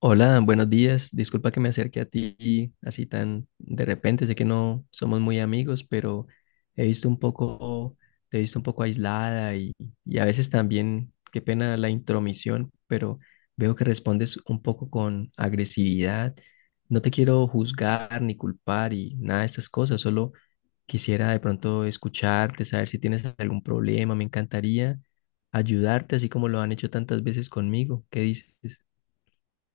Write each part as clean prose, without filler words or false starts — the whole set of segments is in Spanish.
Hola, buenos días. Disculpa que me acerque a ti así tan de repente. Sé que no somos muy amigos, pero he visto un poco, te he visto un poco aislada y a veces también, qué pena la intromisión, pero veo que respondes un poco con agresividad. No te quiero juzgar ni culpar y nada de estas cosas. Solo quisiera de pronto escucharte, saber si tienes algún problema. Me encantaría ayudarte, así como lo han hecho tantas veces conmigo. ¿Qué dices?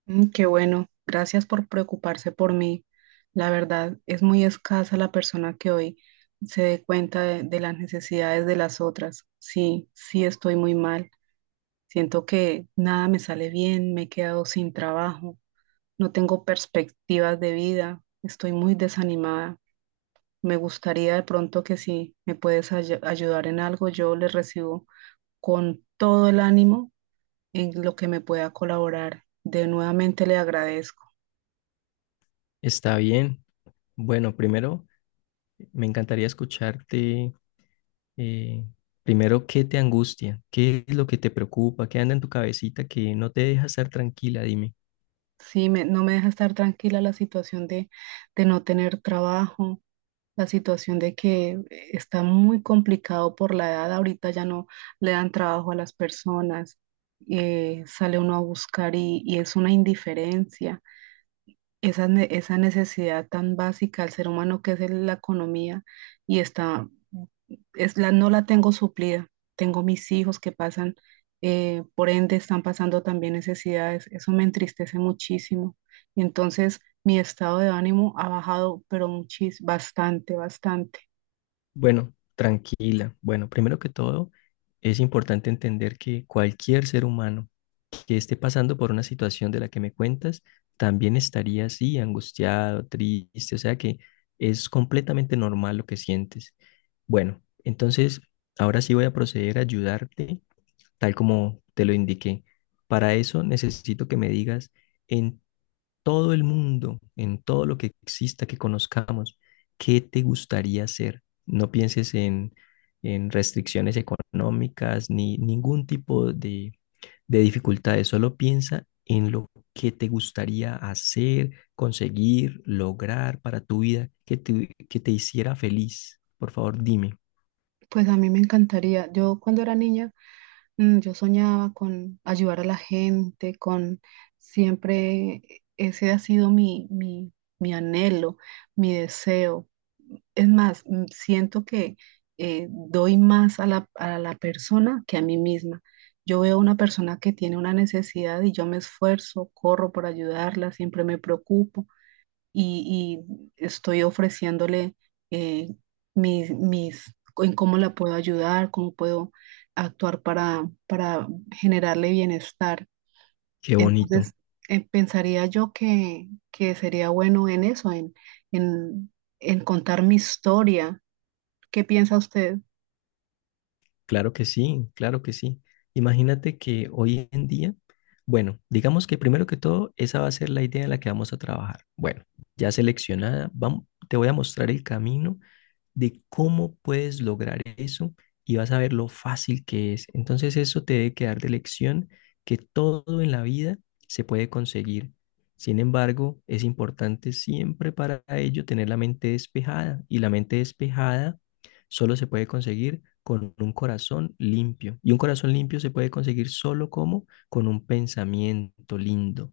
Qué bueno, gracias por preocuparse por mí. La verdad, es muy escasa la persona que hoy se dé cuenta de las necesidades de las otras. Sí, sí estoy muy mal. Siento que nada me sale bien, me he quedado sin trabajo, no tengo perspectivas de vida, estoy muy desanimada. Me gustaría de pronto que si me puedes ayudar en algo, yo les recibo con todo el ánimo en lo que me pueda colaborar. De nuevamente le agradezco. Está bien. Bueno, primero me encantaría escucharte, eh, primero, ¿qué te angustia? ¿Qué es lo que te preocupa? ¿Qué anda en tu cabecita que no te deja estar tranquila? Dime. Sí, no me deja estar tranquila la situación de no tener trabajo, la situación de que está muy complicado por la edad. Ahorita ya no le dan trabajo a las personas, sale uno a buscar y es una indiferencia esa, esa necesidad tan básica al ser humano que es la economía y es no la tengo suplida. Tengo mis hijos que pasan, por ende están pasando también necesidades. Eso me entristece muchísimo. Y entonces mi estado de ánimo ha bajado, pero bastante, bastante. Bueno, tranquila. Bueno, primero que todo, es importante entender que cualquier ser humano que esté pasando por una situación de la que me cuentas, también estaría así, angustiado, triste, o sea que es completamente normal lo que sientes. Bueno, entonces, ahora sí voy a proceder a ayudarte tal como te lo indiqué. Para eso necesito que me digas en todo el mundo, en todo lo que exista, que conozcamos, qué te gustaría hacer. No pienses en restricciones económicas ni ningún tipo de dificultades, solo piensa en lo que te gustaría hacer, conseguir, lograr para tu vida, que te hiciera feliz. Por favor, dime. Pues a mí me encantaría, yo cuando era niña... Yo soñaba con ayudar a la gente, con siempre ese ha sido mi mi anhelo, mi deseo. Es más, siento que doy más a a la persona que a mí misma. Yo veo una persona que tiene una necesidad y yo me esfuerzo, corro por ayudarla, siempre me preocupo y, y estoy ofreciéndole eh, mis, en cómo la puedo ayudar, cómo puedo actuar para generarle bienestar. Qué bonito. Entonces, pensaría yo que sería bueno en eso, en, en contar mi historia. ¿Qué piensa usted? Claro que sí, claro que sí. Imagínate que hoy en día, bueno, digamos que primero que todo, esa va a ser la idea en la que vamos a trabajar. Bueno, ya seleccionada, vamos, te voy a mostrar el camino de cómo puedes lograr eso y vas a ver lo fácil que es. Entonces eso te debe quedar de lección que todo en la vida se puede conseguir. Sin embargo, es importante siempre para ello tener la mente despejada, y la mente despejada solo se puede conseguir con un corazón limpio. Y un corazón limpio se puede conseguir solo como con un pensamiento lindo,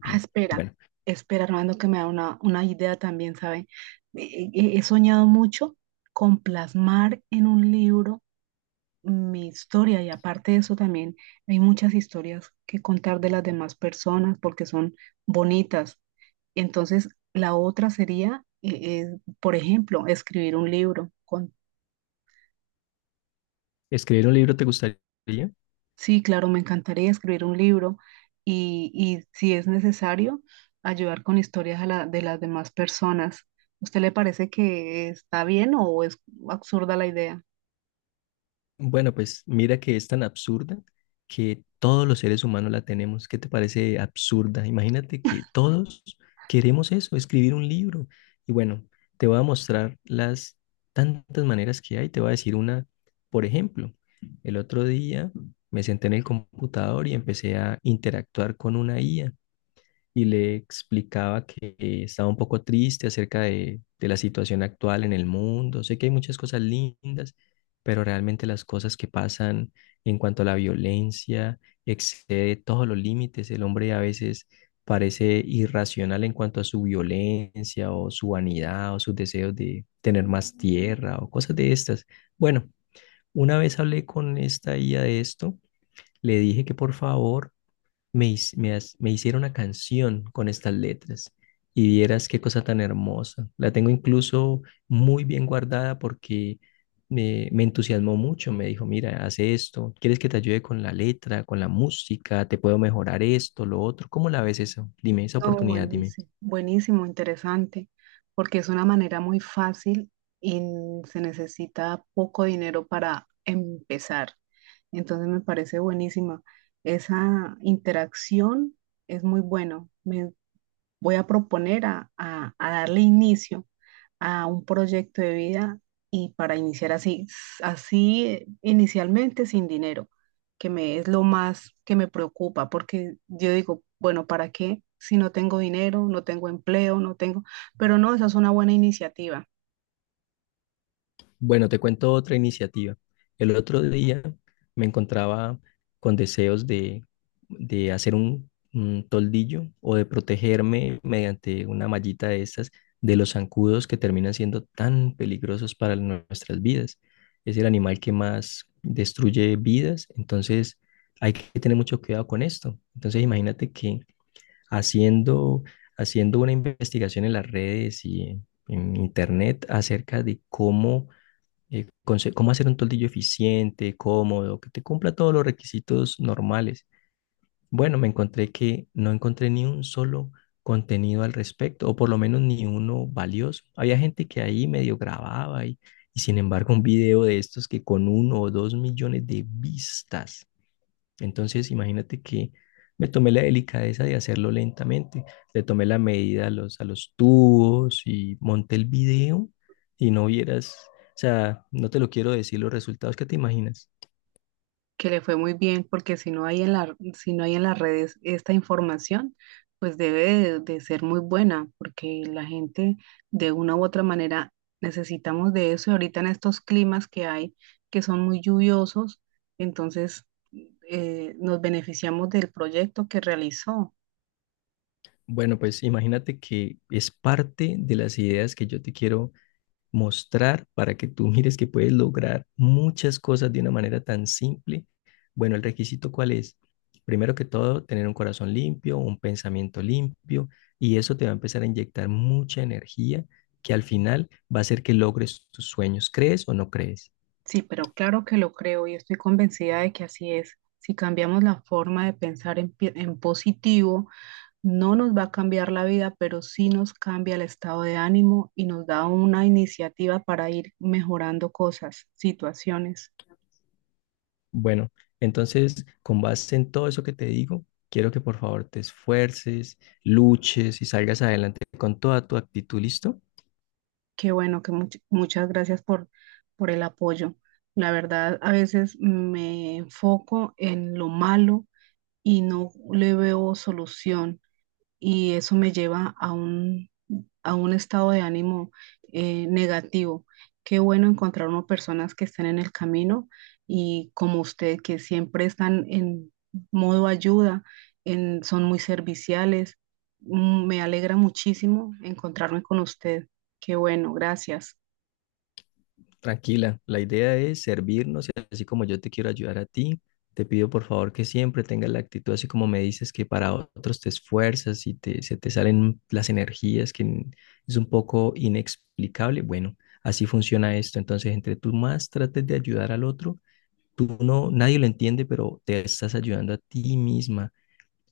Ah, espera, Bueno, espera, Armando, que me da una idea también, ¿sabe? He soñado mucho con plasmar en un libro mi historia y aparte de eso también hay muchas historias que contar de las demás personas porque son bonitas. Entonces, la otra sería, por ejemplo, escribir un libro. Con, escribir un libro te gustaría. sí, claro, me encantaría escribir un libro y si es necesario, ayudar con historias a de las demás personas. ¿Usted le parece que está bien o es absurda la idea? Bueno, pues mira que es tan absurda que todos los seres humanos la tenemos. ¿Qué te parece absurda? Imagínate que todos queremos eso, escribir un libro. Y bueno, te voy a mostrar las tantas maneras que hay. Te voy a decir una, por ejemplo, el otro día me senté en el computador y empecé a interactuar con una IA y le explicaba que estaba un poco triste acerca de la situación actual en el mundo. Sé que hay muchas cosas lindas, pero realmente las cosas que pasan en cuanto a la violencia excede todos los límites. El hombre a veces parece irracional en cuanto a su violencia o su vanidad o sus deseos de tener más tierra o cosas de estas. Bueno, una vez hablé con esta IA de esto, le dije que por favor me, his- me has- me hicieron una canción con estas letras y vieras qué cosa tan hermosa. La tengo incluso muy bien guardada porque me entusiasmó mucho. Me dijo, mira, hace esto, ¿quieres que te ayude con la letra, con la música? ¿Te puedo mejorar esto, lo otro? ¿Cómo la ves eso? Dime, esa No, oportunidad, dime. buenísimo, buenísimo, interesante, porque es una manera muy fácil y se necesita poco dinero para empezar. Entonces me parece buenísima. Esa interacción es muy bueno. Me voy a proponer a, a darle inicio a un proyecto de vida y para iniciar así, así inicialmente sin dinero, que me es lo más que me preocupa, porque yo digo, bueno, ¿para qué? Si no tengo dinero, no tengo empleo, no tengo, pero no, esa es una buena iniciativa. Bueno, te cuento otra iniciativa. El otro día me encontraba con deseos de hacer un toldillo o de protegerme mediante una mallita de estas, de los zancudos que terminan siendo tan peligrosos para nuestras vidas. Es el animal que más destruye vidas, entonces hay que tener mucho cuidado con esto. Entonces imagínate que haciendo, haciendo una investigación en las redes y en internet acerca de cómo cómo hacer un toldillo eficiente, cómodo, que te cumpla todos los requisitos normales. Bueno, me encontré que no encontré ni un solo contenido al respecto, o por lo menos ni uno valioso. Había gente que ahí medio grababa, y sin embargo un video de estos que con uno o dos millones de vistas. Entonces, imagínate que me tomé la delicadeza de hacerlo lentamente. Le tomé la medida a los tubos y monté el video y no vieras, o sea, no te lo quiero decir los resultados que te imaginas. Que le fue muy bien, porque si no hay en la, si no hay en las redes esta información, pues debe de ser muy buena, porque la gente de una u otra manera necesitamos de eso. Y ahorita en estos climas que hay, que son muy lluviosos, entonces nos beneficiamos del proyecto que realizó. Bueno, pues imagínate que es parte de las ideas que yo te quiero mostrar para que tú mires que puedes lograr muchas cosas de una manera tan simple. Bueno, el requisito ¿cuál es? Primero que todo, tener un corazón limpio, un pensamiento limpio, y eso te va a empezar a inyectar mucha energía que al final va a hacer que logres tus sueños. ¿Crees o no crees? Sí, pero claro que lo creo y estoy convencida de que así es. Si cambiamos la forma de pensar en positivo, no nos va a cambiar la vida, pero sí nos cambia el estado de ánimo y nos da una iniciativa para ir mejorando cosas, situaciones. Bueno, entonces, con base en todo eso que te digo, quiero que por favor te esfuerces, luches y salgas adelante con toda tu actitud, ¿listo? Qué bueno, que muchas gracias por el apoyo. La verdad, a veces me enfoco en lo malo y no le veo solución y eso me lleva a un estado de ánimo negativo. Qué bueno encontrar uno personas que estén en el camino y como usted, que siempre están en modo ayuda, son muy serviciales. Me alegra muchísimo encontrarme con usted. Qué bueno, gracias. Tranquila, la idea es servirnos, y así como yo te quiero ayudar a ti, te pido por favor que siempre tengas la actitud así como me dices que para otros te esfuerzas y te, se te salen las energías que n- es un poco inexplicable. Bueno, así funciona esto. Entonces, entre tú más trates de ayudar al otro, tú no, nadie lo entiende, pero te estás ayudando a ti misma,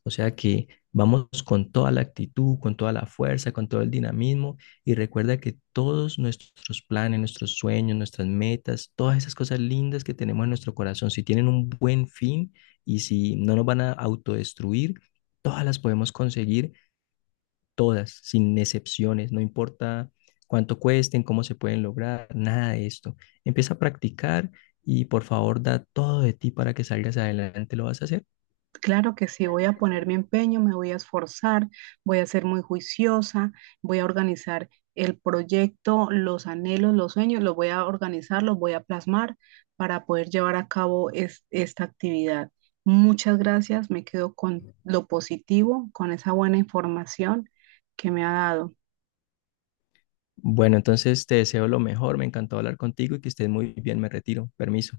o sea que vamos con toda la actitud, con toda la fuerza, con todo el dinamismo, y recuerda que todos nuestros planes, nuestros sueños, nuestras metas, todas esas cosas lindas que tenemos en nuestro corazón, si tienen un buen fin y si no nos van a autodestruir, todas las podemos conseguir, todas, sin excepciones, no importa cuánto cuesten, cómo se pueden lograr, nada de esto. Empieza a practicar y por favor da todo de ti para que salgas adelante, lo vas a hacer. Claro que sí, voy a poner mi empeño, me voy a esforzar, voy a ser muy juiciosa, voy a organizar el proyecto, los anhelos, los sueños, los voy a organizar, los voy a plasmar para poder llevar a cabo esta actividad. Muchas gracias, me quedo con lo positivo, con esa buena información que me ha dado. Bueno, entonces te deseo lo mejor, me encantó hablar contigo y que estés muy bien, me retiro, permiso.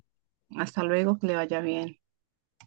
Hasta luego, que le vaya bien.